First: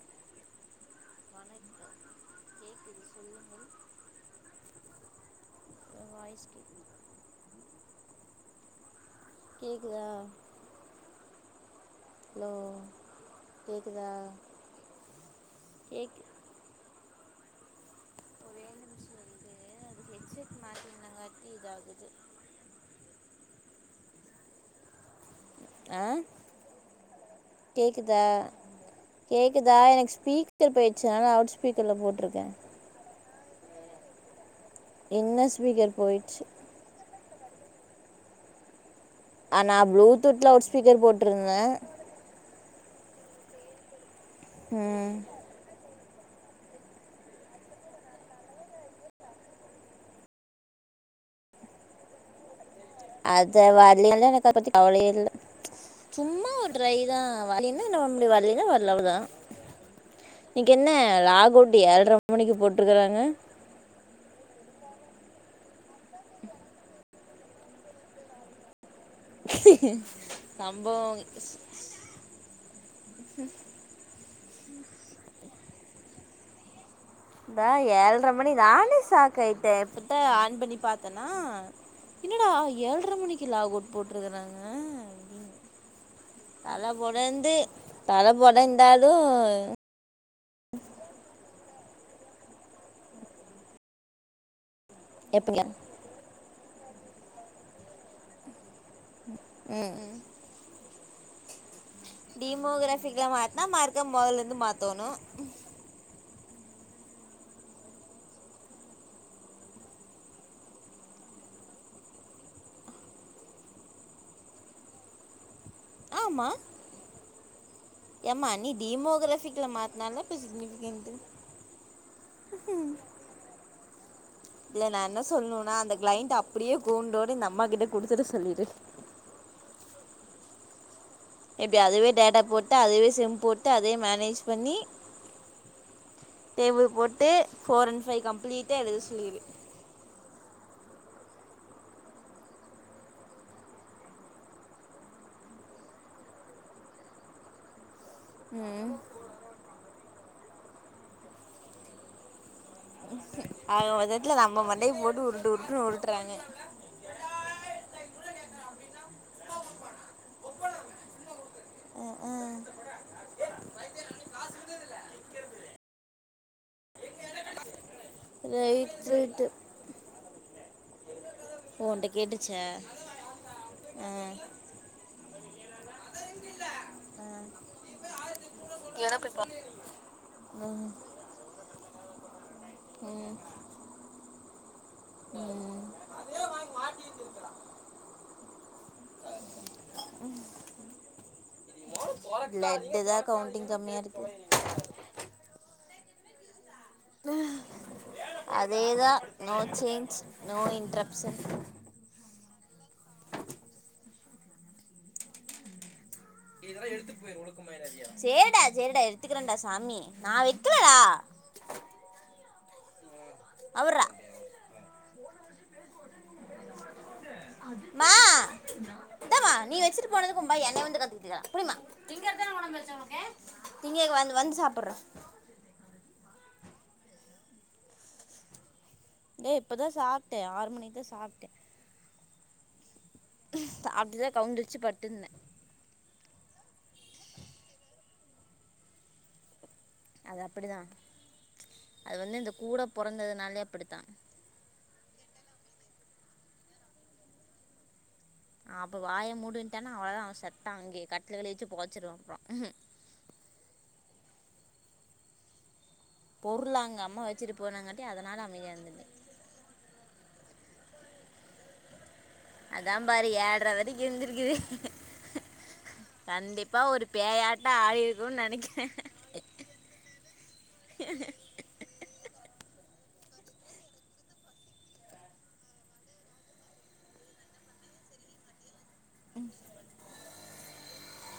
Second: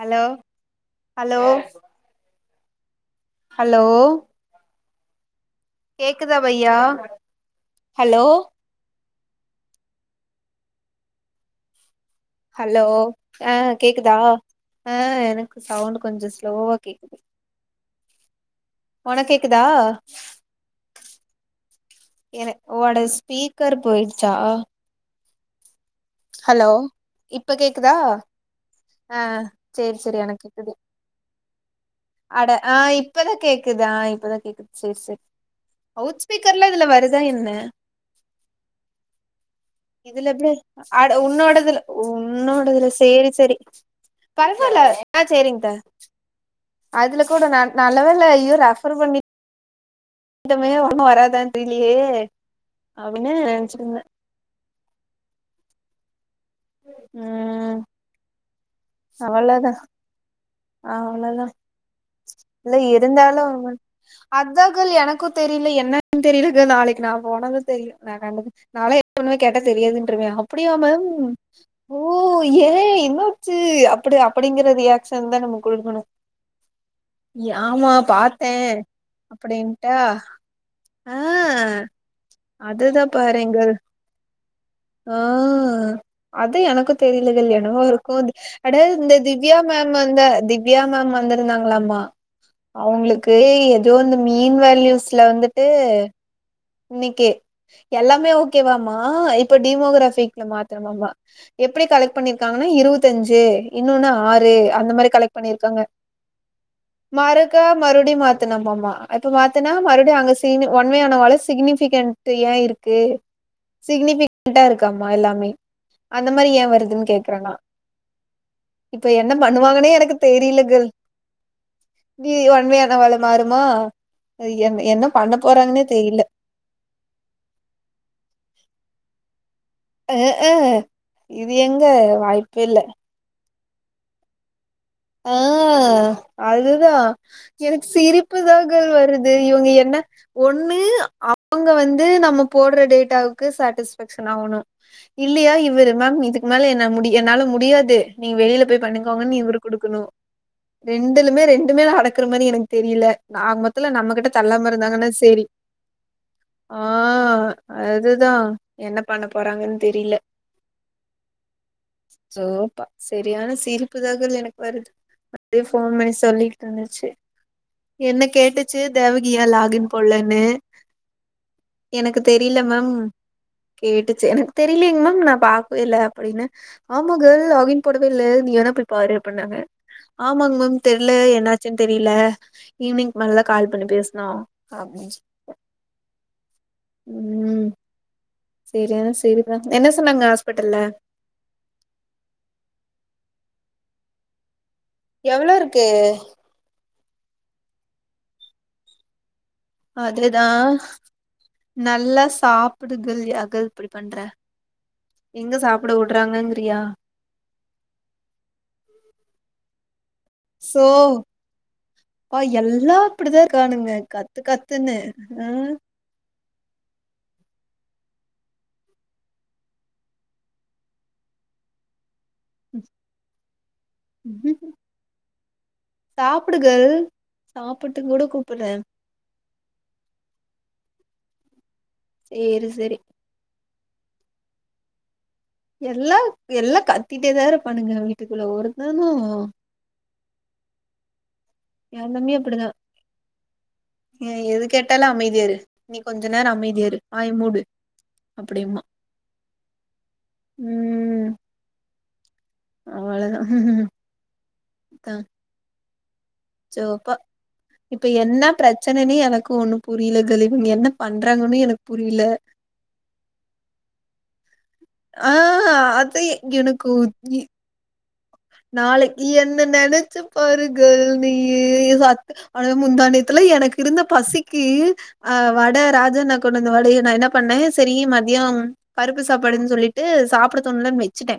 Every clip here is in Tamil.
ஹலோ ஹலோ வணக்கம் கேக்குது சொல்லுங்க ஹலோ என் கேக்குதா வாய்ஸ் பையா கேக்கு ஹலோ கேக்குதா ஹலோ ஆ கேக்குதா ஆ எனக்கு சவுண்ட் கேக்கு கொஞ்ச ஸ்லோவா கேக்குது ஒரே ஒரு நிமிஷம் ஒனக் கேக்குதா இருங்க அது ஹெட்செட் மாட்டிருந்தங்காட்டி இதாகுது எனக் ஒட ஸ்பீக்கர் போயிடுச்சா அ ஹலோ கேக்குதா ஆ கேக்குதா சேரி எனக்கு சேரி ஸ்பீக்கர் கேக்குது போயிடுச்சு அதுனால அவுட் ஸ்பீக்கர்ல போட்டு அட ஆ இப்பதா கேக்குது ஆ இப்பதா கேக்குது சரி சரி என்ன ஸ்பீக்கர் அவுட் போயிடுச்சு ஸ்பீக்கர்ல இதுல வருதா என்ன ஆனா இதுல எப்டி ப்ளூடூத்ல அவுட் ஸ்பீக்கர் அட போட்ருங்க உன்னோடதுல உன்னோடதுல சேரி சேரி பரவால்ல ம் ஆ சேரிங்க அத்த அதுல கூட ந நல்ல வேல ஐயோ ரெஃபர் பண்ணி ட்டமே ஒண்ணு வராதான் தெரியலையே அப்படின்னு அது நினைச்சிருந்தேன் வரலனாலு எனக்கு அத பத்தி கவலையே இல்ல சும்மா ஒரு ட்ரை தா வருலேன்னா என்ன பண்ண முடியு வரலேன்னா வரல அவ்ளதா அவ்வளதா அவ்வளதா லாக் அவுட் ஏழ்ரை மணிக்கு இல்ல போட்டிருக்கறாங்க இருந்தாலு அவன் அதா கேல் எனக்கு தெரியில என்னன்னு தெரியில கேல் நாளைக்கு நா போனதா தெரியு நா கண்டது நாலா எப்ப ஒன்னுமே கேட்டா தெரியாதுன்ருவே அப்புடியா மேம் சம்பவம் ஓ ஏ என்னாசி அப்புடியா அப் அப்புடிங்கிற ரியாக்ஷன் தா நம்ம குடுக்கணு தா ஏழ்ர மணி நானே சாக் ஆயிடே அப்படின்ட்டா இப்தா ஆன் பண்ணி பாத்தனா ஆஹ் என்னடா ஏழ்ர அதுதான் மணிக்கு பாருங்கள் இல்லாகுன் போட்ருக்குறாங்க ஆ அப்டின்னு அது எனக்கு தெரியலங்கள் என்னவோ இருக்கு தலை அது அட இந்த புடந்தாலும் திவ்யா மேம் ம் வந்த திவ்யா மேம் வந்துருந்தாங்களாமா அவுங்களுக்கு எதோ இந்த மீண் வேல்யூஸ்ல எப்படிங்க வந்துட்டு இன்னைக்கி எல்லாமே ஓ ஓகேவாம்மா இப்ப ம் டிமோகிராபிக்ல மாத்தனுமாவா எப்புடி கலெக்ட் பண்ணிருக்காங்கன்னா இருவத் டீமோகிராஃபிக்கில் தஞ்சு மாற்றினா மார்க்கை இன்னொன்னு ஆறு முதல்லேருந்து அந்த மாரி மாற்றணும் கலெக்ட் பண்ணி இருக்காங்க மறுக்கா மறுபடியு மாத்துனமாம்மா இப்ப மாத்துனா மறுபடியு அங்க சீனு ஒன்னுவே ஆனவால சிக்னிபிகென்ட் ஏ இருக்கு சிக்னிபிகெண்டா இருக்காம்மா எல்லாமே அந்த மாதிரி ஆமாம் ஏ வருதுன்னு கேக்குறன்னா ஏம்மா நீ இப்ப என்ன டீமோகிராஃபிக்கில் பண்ணுவாங்கன்னே எனக்கு மாற்றினால இப்போ தெரியல கேல் சிக்னிஃபிகண்ட்டு நீ ஒன்வே ஆனவால மாறுமா என் இல்ல நா என்ன பண்ண சொல்ணுனா போறாங்கன்னே அந்த தெரியில கிளைண்ட் அப்டியே கூண்டோட இந்த அம்மா கிட்ட குடுத்துட்டு சொல்லீடு அ ஹ எப்டி அதுவே டேட்டா போட்டு அதுவே சிம் போட்டு அதே மேனேஜ் பண்ணி அ அ டேபிள் அதுதா போட்டு எனக்கு ஃபோர் அண்ட் ஃபைவ் சிரிப்பு தா கம்ப்ளீட்டா கேல் எழுத வருது சொல்லிரு இவுங்க என்ன ஒண்ணு அவுங்க வந்து நம்ம போடுற டேட்டாவுக்கு சாட்டிஸ்பேக்ஷன் ஆகணு இல்லையா இவரு மேம் இதுக்கு மேல என்ன முடி என்னால முடியாது நீங்க வெளியில போய் ம் பண்ணிக்கோங்க நீ இவரு குடுக்கணு ரெண்டுலுமே ரெண்டுமே நடக்குற மாரி எனக்கு தெரியல ஆக மொத்துல நம்ம கிட்ட மொத்தத்துல தள்ளாம மண்டைய இருந்தாங்கன்னா போட்டு சேரி உருட்டு உருட்டுன்னு உருட்டுறாங்க ஆ அதுதா என்ன பண்ண போறாங்கன்னு தெரியில அ ஆ சோப்பா செரியான சிரிப் ப்புதாங்கள் எனக்கு வருது அதே ஃபோன் பண்ணி சொல்லிட்டு இருந்துச்சு என்ன கேட்டுச்சு ரைட் தேவகி ஏ ரைட்டு லாகின் போல்லன்னு ஓ உன்ட்ட எனக்கு தெரியல கேட்டுச்சா மேம் கேட்டுச்சு ஆ எனக் தெரியலங் மேம் நா பாக்கவே இல்ல அப்டின்னே ஆமா ஆ கேர்ள் லாகின் போடவே இல்ல நீ வேணா போய் பாரு னாங்க ஆமாங் மேம் ம் தெர்ல என்னாச்சுன்னு தெரியல ஈவினிங்க் ம் மேலதா கால் பண்ணி பேசுனு அப்டின் சொல்ட்ட ம் ம் சேரி அதா செரிதா என்ன சொன்னாங்க ஹாஸ்பிட்டல்ல பிளட்தா கவுண்டிங் கம்மியாருக்கு எவ்ளோருக்கு அதேதா நோ சேஞ்ச் அதுதா நோ இன்ட்ரப்ஷன் நல்லா சாப்புடு கேள் யா கேள் இப்டி பண்ற எங்க சாப்புட வுடுறாங்கங்கிறியா சேரிடா சேரிடா எடுத்துக்கிறேடா சாமி நான் சோ வைக்கலடா ஆ எல்லா இப்டிதா இருக்கானுங்க அவர்ரா கத் து கத்துன்னு ஹ் மா இந்த மா நீ வச்சிட்டு போனது கும்பையன் என்ன வந்து கத்துக்கிட்டுக்கலாம் புடிமா திங்கானச்ச திங்க வந்து வந்து சாப்பிடுறோம் சாப்புடு கேள் சாப்புட்டுங் கூட கூப்புடுறே டேய் இப்பதா சாப்ட்டே ஆறு மணிக்குதா சாப்ட்டே சேரி செரி சாப்ட்டுதா கவுந்தடிச்சு படுத்துருந்தே எல்லா எல்லா கத்திட்டேதா இருப்பானுங்க வீட்டுக்குள்ள ஒருத்தனு அது அப்படிதா எ அது வந்து இந்த கூட பொறந்ததுனாலே அப்படித்தா ஏ எது கேட் டாலு அமைதியாரு நீ கொஞ்சொ நேரம் அமைதியாரு வாய் மூடு அப்டிம்பா அப்போ வாய மூடுன்ட்டேனா அவ்ளோதா அவ செத்தா அங்கே ம் கட்டுலேல வச்சி பொதச்சுறுவ அப்றோ அவ்ளோதா த்தா பொருள் அங்கே சோப்பா அம்மா வச்சுட்டு போனாங்காட்டி இப்ப என்ன அதனால் அமைதியாக இருந்துட்டேன் பிரச்சனன்னு எனக்கு ஒன்னும் புரியல கேள் இவ்ங்க என்ன பண்றாங்கன்னு எனக்கு புரில அதாம் பாரு ஏழ்ர வரைக்கு இருந்திருக்குது ஆ அது கண்டிப்பா ஒரு பேயாட் ட்டோ ஆயிருக்குன் நெனைக் நாளைக் இ என்ன நெனைச்சு பாரு கேள் நீ சத் ஆன வே முந்தா நேத்துல எனக்கு இருந்த பசிக்கு ஆ வட ராஜாண்ண கொண் வந்த வடைய நா என்ன பண்ணே சரி மதியம் பருப்பு சாப்பாடுன் சொல்லிட்டு சாப்படத் தோணலன் வச்சுட்டே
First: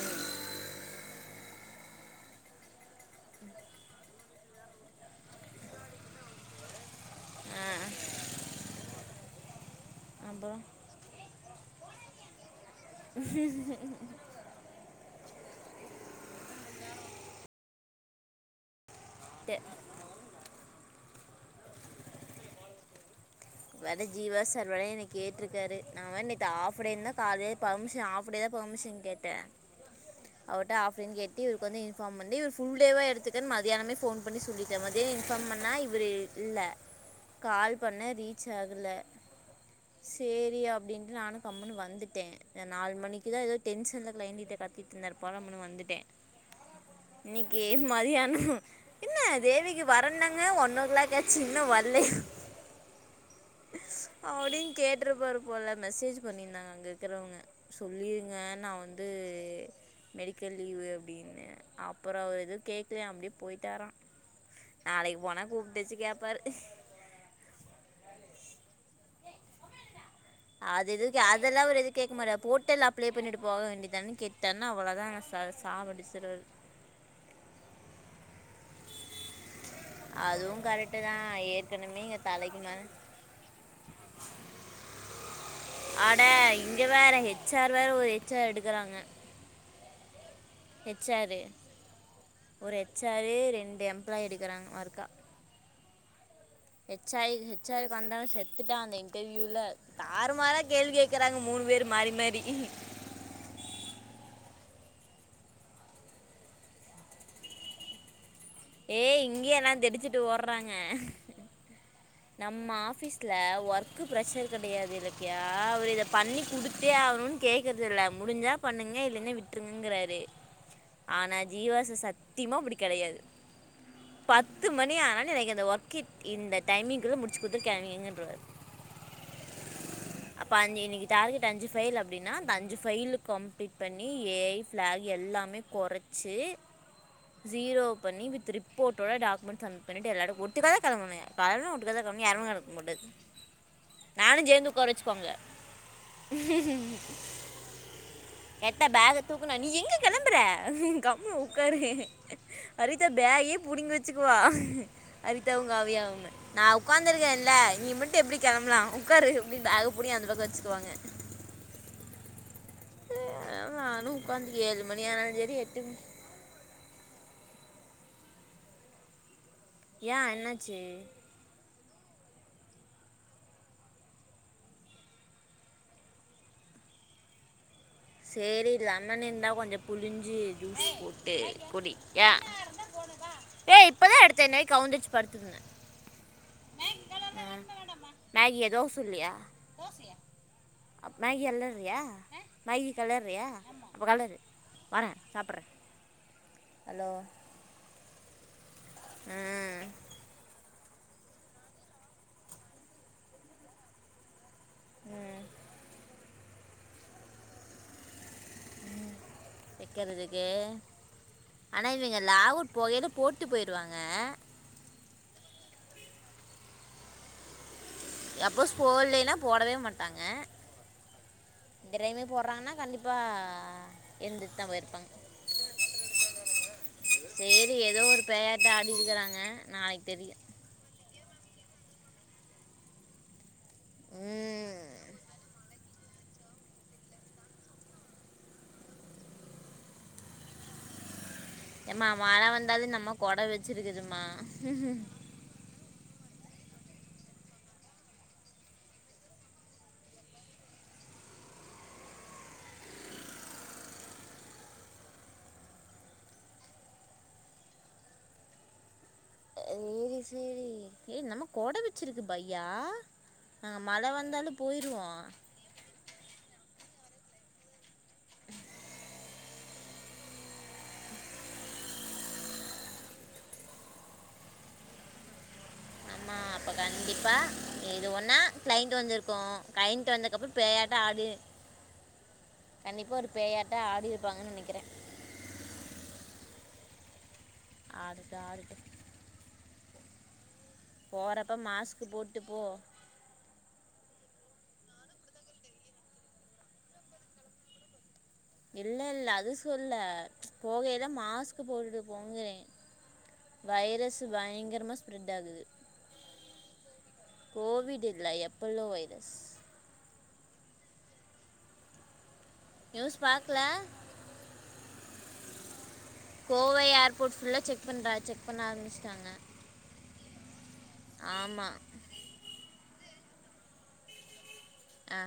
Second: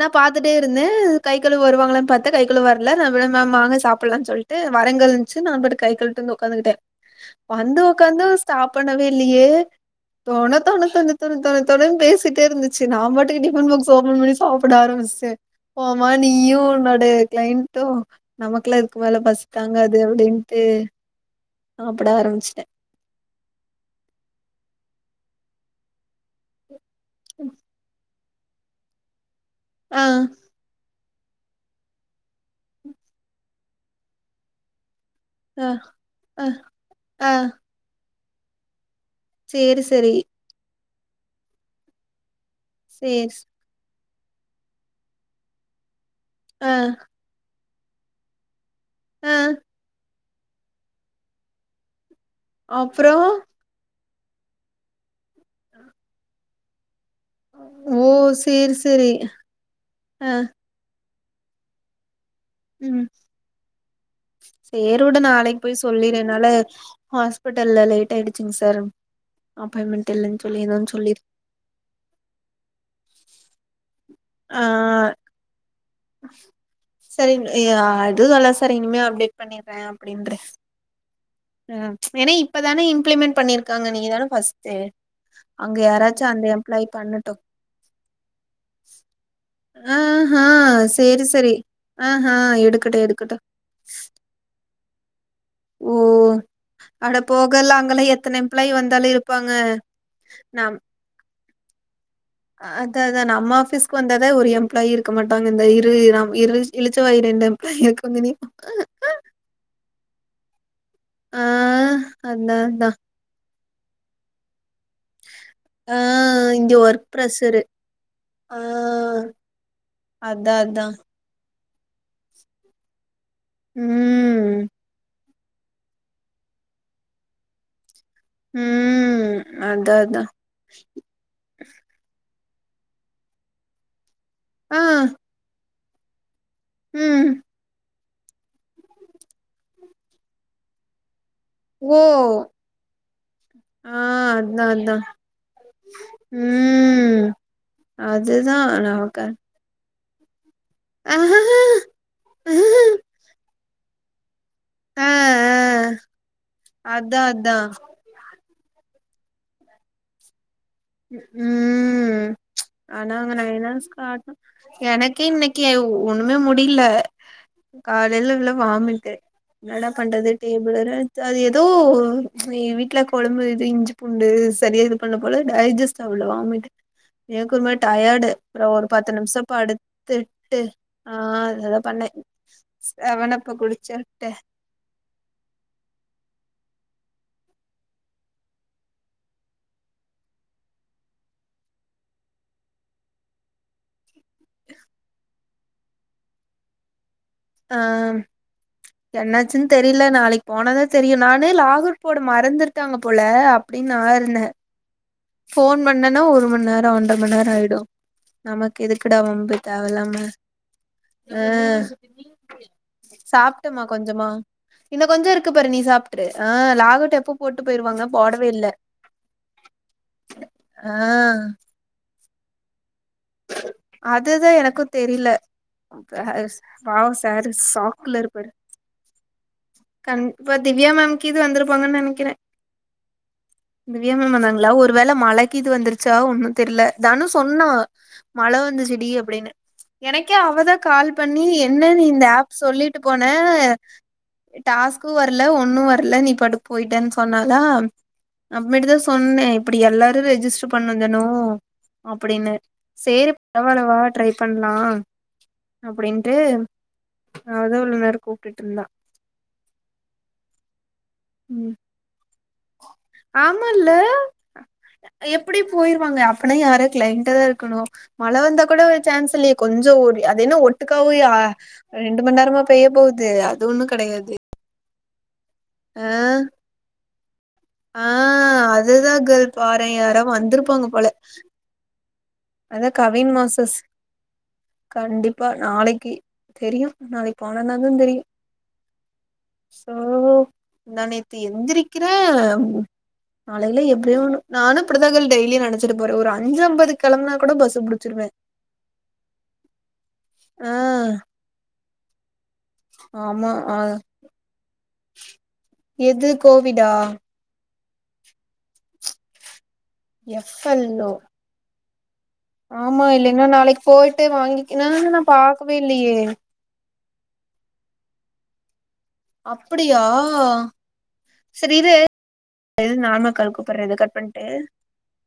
நா பாத்துட்டே இருந்தே கை கழு வருவாங்களன் பாத்த கை கழுவ் வரல நா விட மேம் வாங்க சாப்புலானு சொல்ட்டு வரங் கேள் ச்சு நா பாட்டுக் கை கழுவிட்டு வந்து உக்காந்துகிட்டே ஆ வந்து உக்காந்து ஸ்டாப் பண்ணவே இல்லியே தொண அப்புறம் தொண தொண தொண தொண தொணனு பேசிட்டே இருந்துச்சு நா பாட்டுக்கு டிஃபன் பாக்ஸ் ஓபன் பண்ணி சாப்புட ஆரம்மிச்ச போமா நீயு உன்னோடைய கிளைண்ட்டு நமக்குல்லா இதுக்கு மேல பசி தாங்காது அப்டின்ட்டு சாப்புட ஆரம்பிச்சிட்டே வேற ஜீவா சார் வேற என்னய கேட்டிருக்காரு நா வேற நேத்து ஆஃப் டேனுதா காலைல பேர்மிஷன் ஆஃப் ப் டேதா பெர்மிஷன் கேட்டே ஆ அவர்ட்ட ஆஃப் டேன் கேட்டு இவ்ருக் வந்து இன்ஃபார்ம் பண்ணி ஒரு ஃபுல் டேவா எடுத்துக்கன் மதியானமே ஃபோன் பண்ணி சொல்லிட்ட மதியோ இன்பார்ம் ஆ பண்ணா இவரு ஆ இல்ல ஆ கால் பண்ண ரீ ச்சாகல சேரி சேரி செரி அப்டின்ட்டு நானு கம்னு வந்துட்டன் நாலு சேரி மணிக்குதா எதோ டென்ஷன்ல க்ளைண்டிட்ட கத்திட்டு இருந்தார்ப்போலம்ன்னு வந்துட்டே ஆ இன்னக்கி மதியானோ என்ன ஆ தேவிக்கு வர்றனாங்க ஒன்னோ க்ளாக் காச்சு இன்னு வல்லையா அப்றோ அப்டின்னு கேட்டிருப்பாரு போல மெசேஜ் பண்ணியிருந்தாங்க அங்க இருக்கிறவங்க ஓ சொல்லிருங்க நா சேரி வந்து சேரி ஆ மெடிக்கல் லீவு அப்டின்னு அப்றோ அவர் எது ம் கேக்கலயா அப்டியே போயிட்டாரான் சேரி விடு நாளைக்கு போய் சொல்லிரு கேட்பாரு என்னால ஹாஸ்பிட்டல்ல லேட் ஆயிடுச்சுங்க சார் அப்பாய்ன்மெண்ட் அது எதுக்கு அதெல்லா அவரு எது கேக்க மாட்டாரு போர்ட்டல்ல அப்ளை பண்ணிட்டு போக வேண்டிதானன் கேட்டார்னா ஆ அவ்ளதா சாவடிச்சு சரி இனி அதுதல்லா சார் இனிமே அப்டேட் பண்ணிடறேன் அப்டின்று கரெக்ட்டுதான் ஏ ம் ஏனா இப்பதான இம்ப்ளிமெண்ட் பண்ணிருக்காங்க நீ தான ஃபர்ஸ்ட்டு அங்க அட யாராச்சு அந்த இங்க எம்ப்ளாயி வேற பண்ணட்டு ஹெச் ஆர் வேற ஒரு ஹெச் ஆர் எடுக்கறாங்க ஆஹா ஹெச் சேரி ஆரு சேரி ஆஹா ஒரு எடுக்கட்டு ஹெச்ஸஆரு எடுக்கட்டு ரெண்டு எம்ப்ளாய் எடுக்கறாங்க மறுக்கா ஓ ஹெ அட ஆரு ஹெச் போகல ஆர்க்கு அங்கெல்லா வந்தாலு எத்தன எம்ப்ளாயி செத்துட்டான் அந்த வந்தாலு இருப்பாங்க இன்டர்வியூவ்ல தாருமாறா நம் கேள்வி கேக்கறாங்க மூணு பேரூ மாரி மாரி அதா அதா நம்ம ஆஃபீஸ்க்கு வந்தாதா ஒரு எம்ப்ளாயி இருக்க மாட்டாங்க இந்த இரு இர்ரெ இழுச்சவாயி ரெண்டு எம்ப்ளாயி இருக்காங்கனே அக்கா ஏய் இங்கேயெல்லா தெறிச்சிட்டு ஓடுறாங்க ஆ அதா நம்ம அதா ஆஃபீஸ்ல ஒர்க்கு ப்ரஷர் கெடையாது யா அவரு ஆ இத பண்ணி இங்க குடுத்தே ஒர்க் ஆகணுனு ப்ரெஷரு கேக்கறது இல்ல முடிஞ்சா ஆ பண்ணுங்க இல்லனா விட்டுருங்கங்கறாரு அதா அதா ஆனா ஜீவா சார் சத்தியமா அப்டி கெடையாது பத்து ம் மணி ஆனாலு எனக்கு இந்த ஒர்க் இந்த டைமிங்குள்ள முடிச்சு குடுத்துட்டு கெளம்பிருங்கன்றுவாரு ம் அதா அதா அப்ப அஞ்சு இன்னைக்கு டார்கெட் அஞ்சு ஃபைல் அப்டினா அந்த அஞ்சு ஃபைல் கம்ப்ளீட் பண்ணி ஏ ஐ ஆ ஃபிளாக் எல்லாமே கொறச்சு ம் ஜீரோ பண்ணி வித் ரிப்போட்டோட டாக்குமெண்ட்ஸ் சப்மிட் பண்ணிட்டு எல்லோரு ஒட்டுகாதா கெளம்புணே ஓ [unintelligible] ஆ அதா அதா ம் அதுதா எத்த பேகை அளவுக்கா தூக்கணும் நீ எங்க கெளம்பற கம்னு உக்காரு அரிதா பேகயே புடுங்கி வெச்சுக்குவா ஆ அரித்தாவு காவியாவுமு நா அதா அதா உக்காந்திருக்கேன்ல்ல நீ மட்டு எப்டி கெளம்பலா உக்காரு அப்டின் பேக புடுங்கி அந்த பக்கோ வெச்சுகுவாங்க ம் ஆனா நா அங்க என்னனு நானும் காட்டு உட்காந்து ஏழு மணி எனக்கே ஆனாலும் சரி இன்னைக்கு எட்டு மணி ஒண்ணுமே முடில காலைல இவ்ளோ வாமிட்டு என்னடா பண்றது ஏன் டேபிள் என்னாச்சு வேற எத்து அது எ தோ எ வீட்ல கொழம்பு இது இஞ்சி பூண்டு சரியா இது பண்ணல போல டைஜஸ்ட் ஆவ்ளோ வாமிட் எற்கன்வே டயடு அப்றோ சரி ஒரு பத்து லெமன் நிமிஷ இருந்தால் கொஞ்சம் புளிஞ்சு படுத்துட்டு ஜூஸ் ஆ போட்டு அததா குடி பண்ணே செவனப்ப குடிச்ச டே அடுத் என்னை கவுந்தடிச்சி படுத்துங்குங்க மேகி எதோ சொல்லியா அப்ப மேகி எல்லர்றியா மேகி கலர்றியா அப்ப கலரு வரே சாப்பறே ஹலோ ஆ என்னாச்சின் ம் தெரியில நாளைக் போனாதா தெரியு நானே லாஃக் அவுட் போட மறந்துர்ட்டாங்க போல அப்டின் நா இருந்தே ம் ஃபோன் பண்ணனா ஒரு மண் நேரோ ஒன்ற மண் நேரோ ஆயிடு நமக்கு எதுக்குடா வம்பு தேவல்லாம ஆனா இவிங்க லாஃக் அவுட் போகையில போட்டு சாப்ட்டமா போய்ருவாங்க கொஞ்சமா இன்னு கொஞ்சோ இருக்கு பாரு நீ சாப்ட்ரு ஆ லாஃக் அவுட் எப்போ போட்டு போயிருவாங்க போடவே இல்ல சப்போஸ் போலேனா போடவே மாட்டாங்க ஆ இந்த டைமே போறாங்கனா கண்டிப்பா அதுதா எந்திர்தா எனக்கு போய்ருப்பாங்க தெரில பாவோ சாரு சேரி ஏதோ சாக்குல ஒரு பேயாட்ட ஆடிருக்கறாங்க கண் இப்ப திவ்யா மேம் கீது வந்திருப்பாங்கன் நெனைக்கிறே திவ்யா மேம் வந்தாங்களா ம் ஒரு வேல மழைக்கு இது வந்துரு ச்சா ஒன்னு தெரில தனு சொன்னா மழ வந்துச்சுடி அப்டினு எனக்கே அவதா கால் பண்ணி என்னன் ஏம்மா இந்த ஆப் சொல்லிட்டு போன மா டாஸ்க்கு வரல ஒன்னு வரல நீ பாட்டுக் போயிட்டன் சொன்னாலா அப்பமேட்டுதா சொன்னே இப்டி எல்லாரு ரெஜிஸ்டர் பண்ணு தனு அப்டின்னு செரி பரவால்ல வா ட்ரை பண்ணலா அப்டின்ட்டு அவ தா இவ்ளோ நேரோ கூப்டுட்ருந்தா சேரி சேரி ஏ நம்ம கோட ம் வச்சிருக்கு பையா நாங்க மழ வந்தாலு போயிருவோ அப்டி போயிருவாங்க அப்பனா யாரா கிளைண்டா தா இருக்கணு மழ வந்தா கூட ஒரு சான்ஸ் இல்லையே கொஞ்ச ஓரு அது என்ன ஒட்டுக்காவ்யா ரெண்டு மண் நேரமா பெய்ய போவுது அது ஒண்ணு கெடையாது ஆ ஆமா அப்ப கண்டிப்பா இது ஆ ஒன்னா கிளைண்ட் அதுதா வந்திருக்கு கேர்ள் பாறே கிளைண்ட் யாரோ வந்தக்கப்றோ வந்திருப்பாங்க போயாட்ட போல ஆடு அதா கண்டிப்பா ஒரு கவின் பேயாட்ட ஆடிருப் பாங்கன் நெனைக்கிற பா நாளைக்கு தெரியு நாளைக்கு போனனாந்தா தெரியு ஆடுட்டு ஆடுட்டு சோ நா நேத்து போகிறப்ப மாஸ்க் எந்திரிக்கிற போட்டு போ நாளைல எப்டியோண்ணு நானு இப்டித்தா கயல் டெய்லி நெனச்சிட்டு போற ஒரு அஞ்சஐம்பதுக் கெளம்புனா கூட பஸ் அ புடிச்சிருவே இல்ல இல்ல அது சொல்ல ஆ போகையில மாஸ்க் போட்டுட்டு போங்கறே ஆமா ஆ வைரஸ்ஸு பயங்கரமா ஸ்பிரெட் ஆகுது எது கோவிடா கோவிட் இல்ல எப்பல்லோ வைரஸ் எஃப் எல் லோ ஆமா நியூஸ் இல்லைன்னா நாளைக்கு பார்க்கல போயிட்டு வாங்கிக்கின நா பாக்கவே இல்லையே கோவை ஏர்போர்ட் ஃபுல்லா செக் பண்ற செக் பண்ண ஆரம்மிச்சுட்டாங்க அப்படியா சரி ஆமாம் இரு இரு நார்மல் கால் கூப்புற இத கட் பண்ட்டு ஆ